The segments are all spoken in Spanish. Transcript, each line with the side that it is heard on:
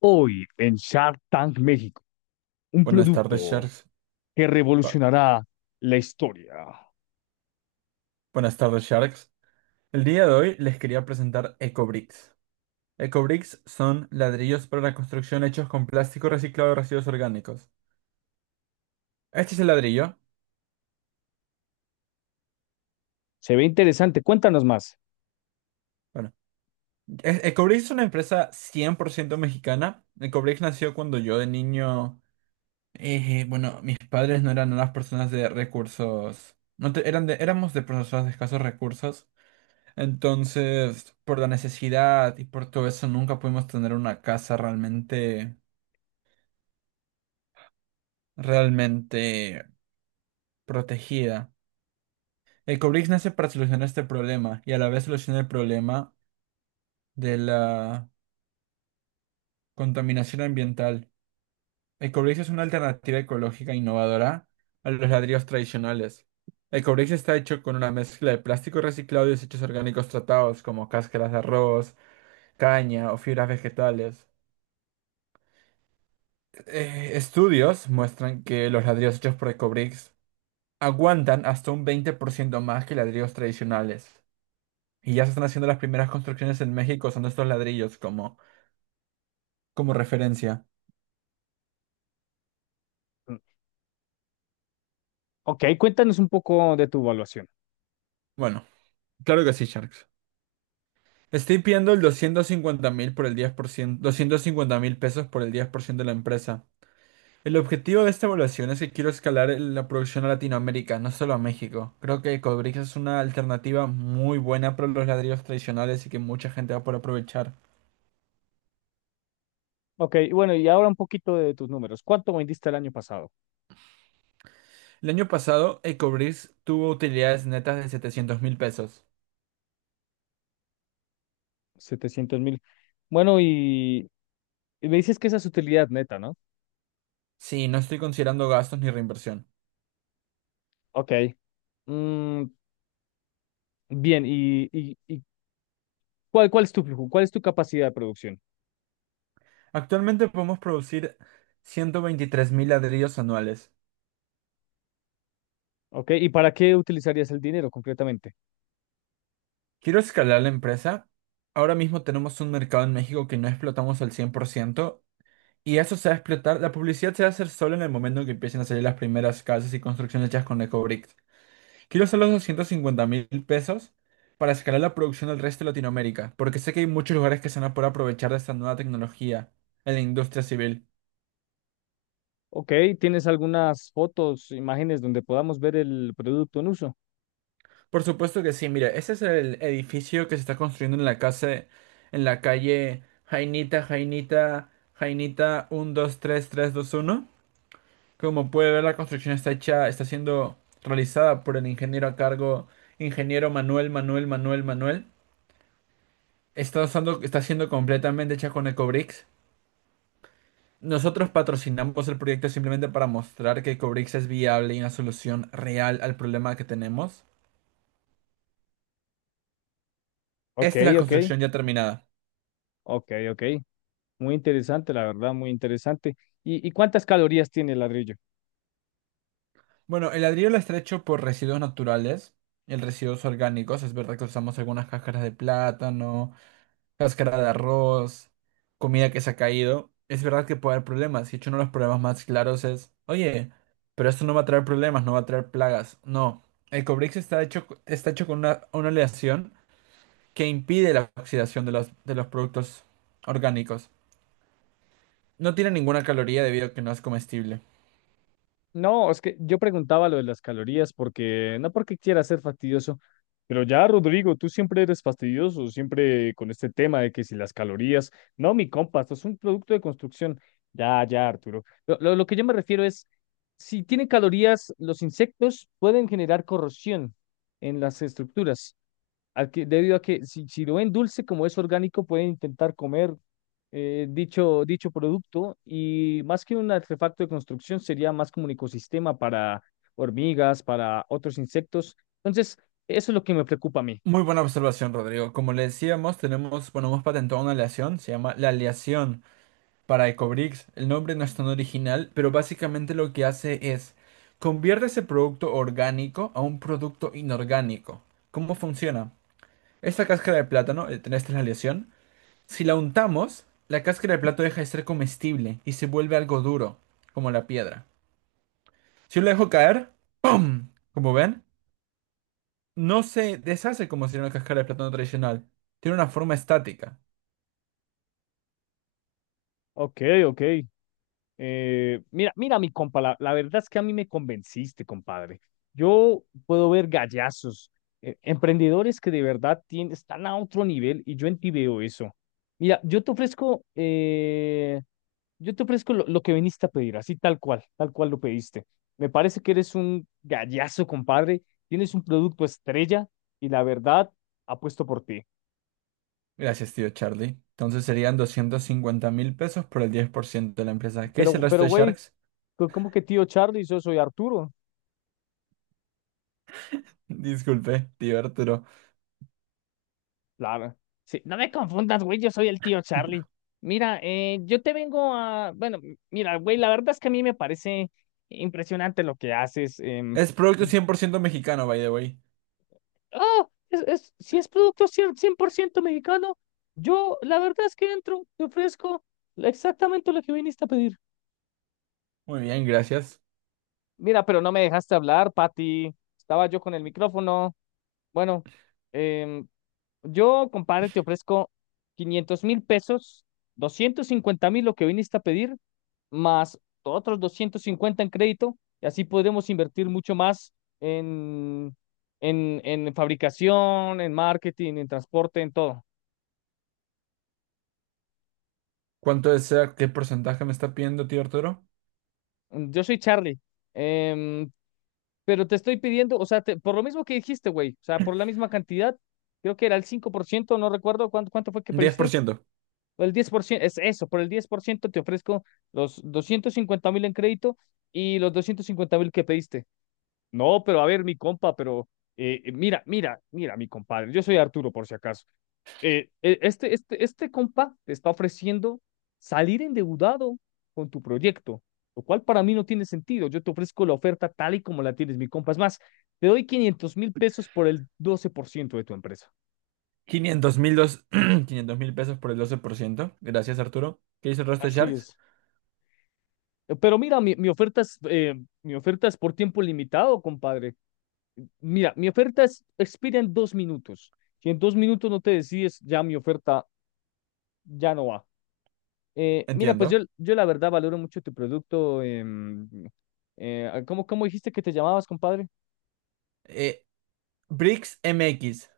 left: Hoy en Shark Tank México, un
right: Buenas tardes,
left: producto
right: Sharks.
left: que
right: Ba-
left: revolucionará la historia.
right: Buenas tardes, Sharks. El día de hoy les quería presentar EcoBricks. EcoBricks son ladrillos para la construcción hechos con plástico reciclado de residuos orgánicos. Este es el ladrillo.
left: Se ve interesante. Cuéntanos más.
right: Bueno, EcoBricks es una empresa 100% mexicana. EcoBricks nació cuando yo de niño. Bueno, mis padres no eran unas personas de recursos. No te- eran de- Éramos de personas de escasos recursos. Entonces, por la necesidad y por todo eso, nunca pudimos tener una casa realmente protegida. El Cobrix nace para solucionar este problema y a la vez soluciona el problema de la contaminación ambiental. El Cobrix es una alternativa ecológica innovadora a los ladrillos tradicionales. El Cobrix está hecho con una mezcla de plástico reciclado y desechos orgánicos tratados como cáscaras de arroz, caña o fibras vegetales. Estudios muestran que los ladrillos hechos por Ecobricks aguantan hasta un 20% más que ladrillos tradicionales. Y ya se están haciendo las primeras construcciones en México, son estos ladrillos como referencia.
left: Mm, Ok, cuéntanos un poco de tu evaluación.
right: Bueno, claro que sí, Sharks. Estoy pidiendo el 250,000 por el 10%, 250,000 pesos por el 10% de la empresa. El objetivo de esta evaluación es que quiero escalar la producción a Latinoamérica, no solo a México. Creo que Ecobricks es una alternativa muy buena para los ladrillos tradicionales y que mucha gente va a poder aprovechar.
left: Ok, y bueno, y ahora un poquito de tus números. ¿Cuánto vendiste el año pasado?
right: El año pasado, Ecobricks tuvo utilidades netas de 700,000 pesos.
left: Setecientos mil. Bueno, y me dices que esa es utilidad neta, ¿no?
right: Sí, no estoy considerando gastos ni reinversión.
left: Ok. Mm, bien, y cuál es tu flujo? ¿Cuál es tu capacidad de producción?
right: Actualmente podemos producir 123,000 ladrillos anuales.
left: Ok, ¿y para qué utilizarías el dinero concretamente?
right: Quiero escalar la empresa. Ahora mismo tenemos un mercado en México que no explotamos al 100% y eso se va a explotar. La publicidad se va a hacer solo en el momento en que empiecen a salir las primeras casas y construcciones hechas con EcoBricks. Quiero hacer los 250,000 pesos para escalar la producción del resto de Latinoamérica, porque sé que hay muchos lugares que se van a poder aprovechar de esta nueva tecnología en la industria civil.
left: Ok, ¿tienes algunas fotos, imágenes donde podamos ver el producto en uso?
right: Por supuesto que sí, mira, ese es el edificio que se está construyendo en la casa, en la calle Jainita, Jainita, Jainita uno, dos, tres, tres, dos, uno. Como puede ver, la construcción está hecha, está siendo realizada por el ingeniero a cargo, ingeniero Manuel, Manuel, Manuel, Manuel. Está usando, está siendo completamente hecha con Ecobricks. Nosotros patrocinamos el proyecto simplemente para mostrar que Ecobricks es viable y una solución real al problema que tenemos.
left: Ok,
right: Esta es la
left: ok,
right: construcción ya terminada.
left: ok, ok. Muy interesante, la verdad, muy interesante. Y cuántas calorías tiene el ladrillo?
right: Bueno, el ladrillo lo está hecho por residuos naturales. El residuos orgánicos, es verdad que usamos algunas cáscaras de plátano, cáscara de arroz, comida que se ha caído. Es verdad que puede haber problemas. Y hecho, uno de los problemas más claros es, oye, pero esto no va a traer problemas, no va a traer plagas. No, el Cobrix está hecho con una aleación que impide la oxidación de los productos orgánicos. No tiene ninguna caloría debido a que no es comestible.
left: No, es que yo preguntaba lo de las calorías porque no porque quiera ser fastidioso, pero ya, Rodrigo, tú siempre eres fastidioso, siempre con este tema de que si las calorías, no, mi compa, esto es un producto de construcción. Ya, ya, Arturo. Lo que yo me refiero es, si tienen calorías, los insectos pueden generar corrosión en las estructuras debido a que si lo ven dulce, como es orgánico, pueden intentar comer dicho producto, y más que un artefacto de construcción, sería más como un ecosistema para hormigas, para otros insectos. Entonces, eso es lo que me preocupa a mí.
right: Muy buena observación, Rodrigo. Como le decíamos, tenemos, bueno, hemos patentado una aleación, se llama la aleación para Ecobricks. El nombre no es tan original, pero básicamente lo que hace es convierte ese producto orgánico a un producto inorgánico. ¿Cómo funciona? Esta cáscara de plátano, esta es la aleación. Si la untamos, la cáscara de plátano deja de ser comestible y se vuelve algo duro, como la piedra. Si yo la dejo caer, ¡pum! Como ven, no se deshace como si era una cáscara de plátano tradicional. Tiene una forma estática.
left: Ok, ok. Mira, mi compa, la verdad es que a mí me convenciste, compadre. Yo puedo ver gallazos, emprendedores que de verdad tienen, están a otro nivel y yo en ti veo eso. Mira, yo te ofrezco lo que viniste a pedir, así tal cual lo pediste. Me parece que eres un gallazo, compadre. Tienes un producto estrella y la verdad apuesto por ti.
right: Gracias, tío Charlie. Entonces serían 250,000 pesos por el 10% de la empresa. ¿Qué dice el resto
left: Pero,
right: de
left: güey,
right: Sharks?
left: ¿cómo que tío Charlie? Yo soy Arturo.
right: Disculpe, tío Arturo.
left: Claro. Sí, no me confundas, güey, yo soy el tío Charlie. Mira, yo te vengo a... Bueno, mira, güey, la verdad es que a mí me parece impresionante lo que haces.
right: Es producto 100% mexicano, by the way.
left: Ah, es- si es producto 100, 100% mexicano, yo la verdad es que entro, te ofrezco exactamente lo que viniste a pedir.
right: Muy bien, gracias.
left: Mira, pero no me dejaste hablar, Patty. Estaba yo con el micrófono. Bueno, em, yo, compadre, te ofrezco 500 mil pesos, 250 mil lo que viniste a pedir, más otros 250 en crédito, y así podremos invertir mucho más en, en fabricación, en marketing, en transporte, en todo.
right: ¿Cuánto desea? ¿Qué porcentaje me está pidiendo, tío Arturo?
left: Yo soy Charlie, em, pero te estoy pidiendo, o sea, por lo mismo que dijiste, güey, o sea, por la misma cantidad, creo que era el cinco por ciento, no recuerdo cuánto, cuánto fue que
right: Diez por
left: pediste,
right: ciento.
left: o el 10%, es eso, por el 10% te ofrezco los 250 mil en crédito y los 250 mil que pediste. No, pero a ver, mi compa, pero mira, mi compadre, yo soy Arturo por si acaso. Este compa te está ofreciendo salir endeudado con tu proyecto, lo cual para mí no tiene sentido. Yo te ofrezco la oferta tal y como la tienes, mi compa. Es más, te doy 500 mil pesos por el 12% de tu empresa.
right: Quinientos mil dos... 500,000 pesos por el 12%. Gracias, Arturo. ¿Qué dice el resto de
left: Así
right: Sharks?
left: es. Pero mira, mi oferta es por tiempo limitado, compadre. Mira, mi oferta es, expira en dos minutos. Si en dos minutos no te decides, ya mi oferta ya no va. Mira, pues
right: Entiendo.
left: yo la verdad valoro mucho tu producto. Cómo dijiste que te llamabas, compadre?
right: Eh, Bricks MX.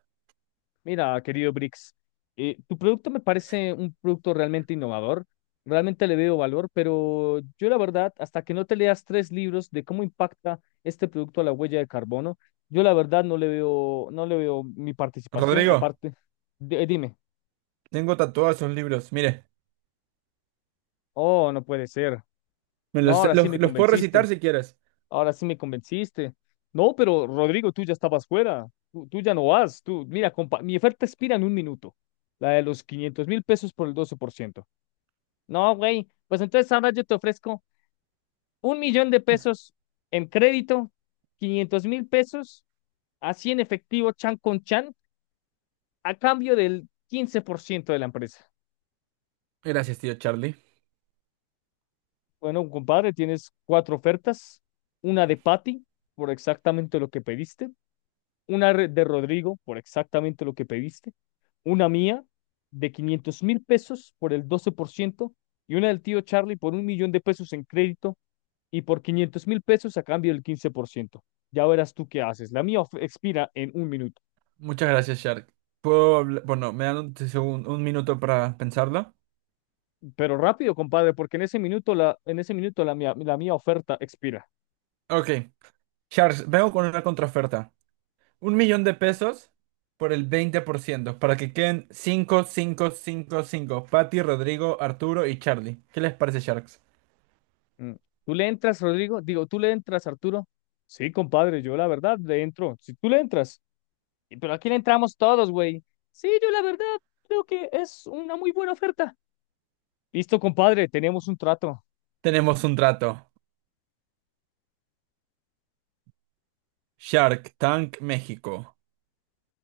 left: Mira, querido Brix, tu producto me parece un producto realmente innovador. Realmente le veo valor, pero yo la verdad, hasta que no te leas tres libros de cómo impacta este producto a la huella de carbono, yo la verdad no le veo, no le veo mi participación.
right: Rodrigo,
left: Aparte, dime,
right: tengo tatuados esos libros. Mire,
left: oh, no puede ser.
right: me
left: No,
right: los,
left: ahora sí
right: los
left: me
right: los puedo recitar
left: convenciste.
right: si quieres.
left: Ahora sí me convenciste. No, pero Rodrigo, tú ya estabas fuera. Tú ya no vas. Tú, mira, compa, mi oferta expira en un minuto. La de los 500 mil pesos por el 12%. No, güey. Pues entonces ahora yo te ofrezco un millón de pesos en crédito, 500 mil pesos, así en efectivo, chan con chan, a cambio del 15% de la empresa.
right: Gracias, tío Charlie.
left: Bueno, compadre, tienes cuatro ofertas. Una de Patty, por exactamente lo que pediste. Una de Rodrigo, por exactamente lo que pediste, una mía de 500 mil pesos por el doce por ciento, y una del tío Charlie por un millón de pesos en crédito y por 500 mil pesos a cambio del quince por ciento. Ya verás tú qué haces. La mía expira en un minuto.
right: Muchas gracias, Shark. Puedo bueno, me dan un minuto para pensarlo.
left: Pero rápido, compadre, porque en ese minuto en ese minuto la mía oferta expira.
right: Ok, Shark, vengo con una contraoferta. 1,000,000 pesos por el 20% para que queden 5, 5, 5, 5. Patty, Rodrigo, Arturo y Charlie. ¿Qué les parece, Sharks?
left: Mm. ¿Tú le entras, Rodrigo? Digo, ¿tú le entras, Arturo? Sí, compadre, yo la verdad le entro. Si tú le entras. "Y, pero aquí le entramos todos, güey. Sí, yo la verdad creo que es una muy buena oferta. Listo, compadre, tenemos un trato.
right: Tenemos un trato. Shark Tank México.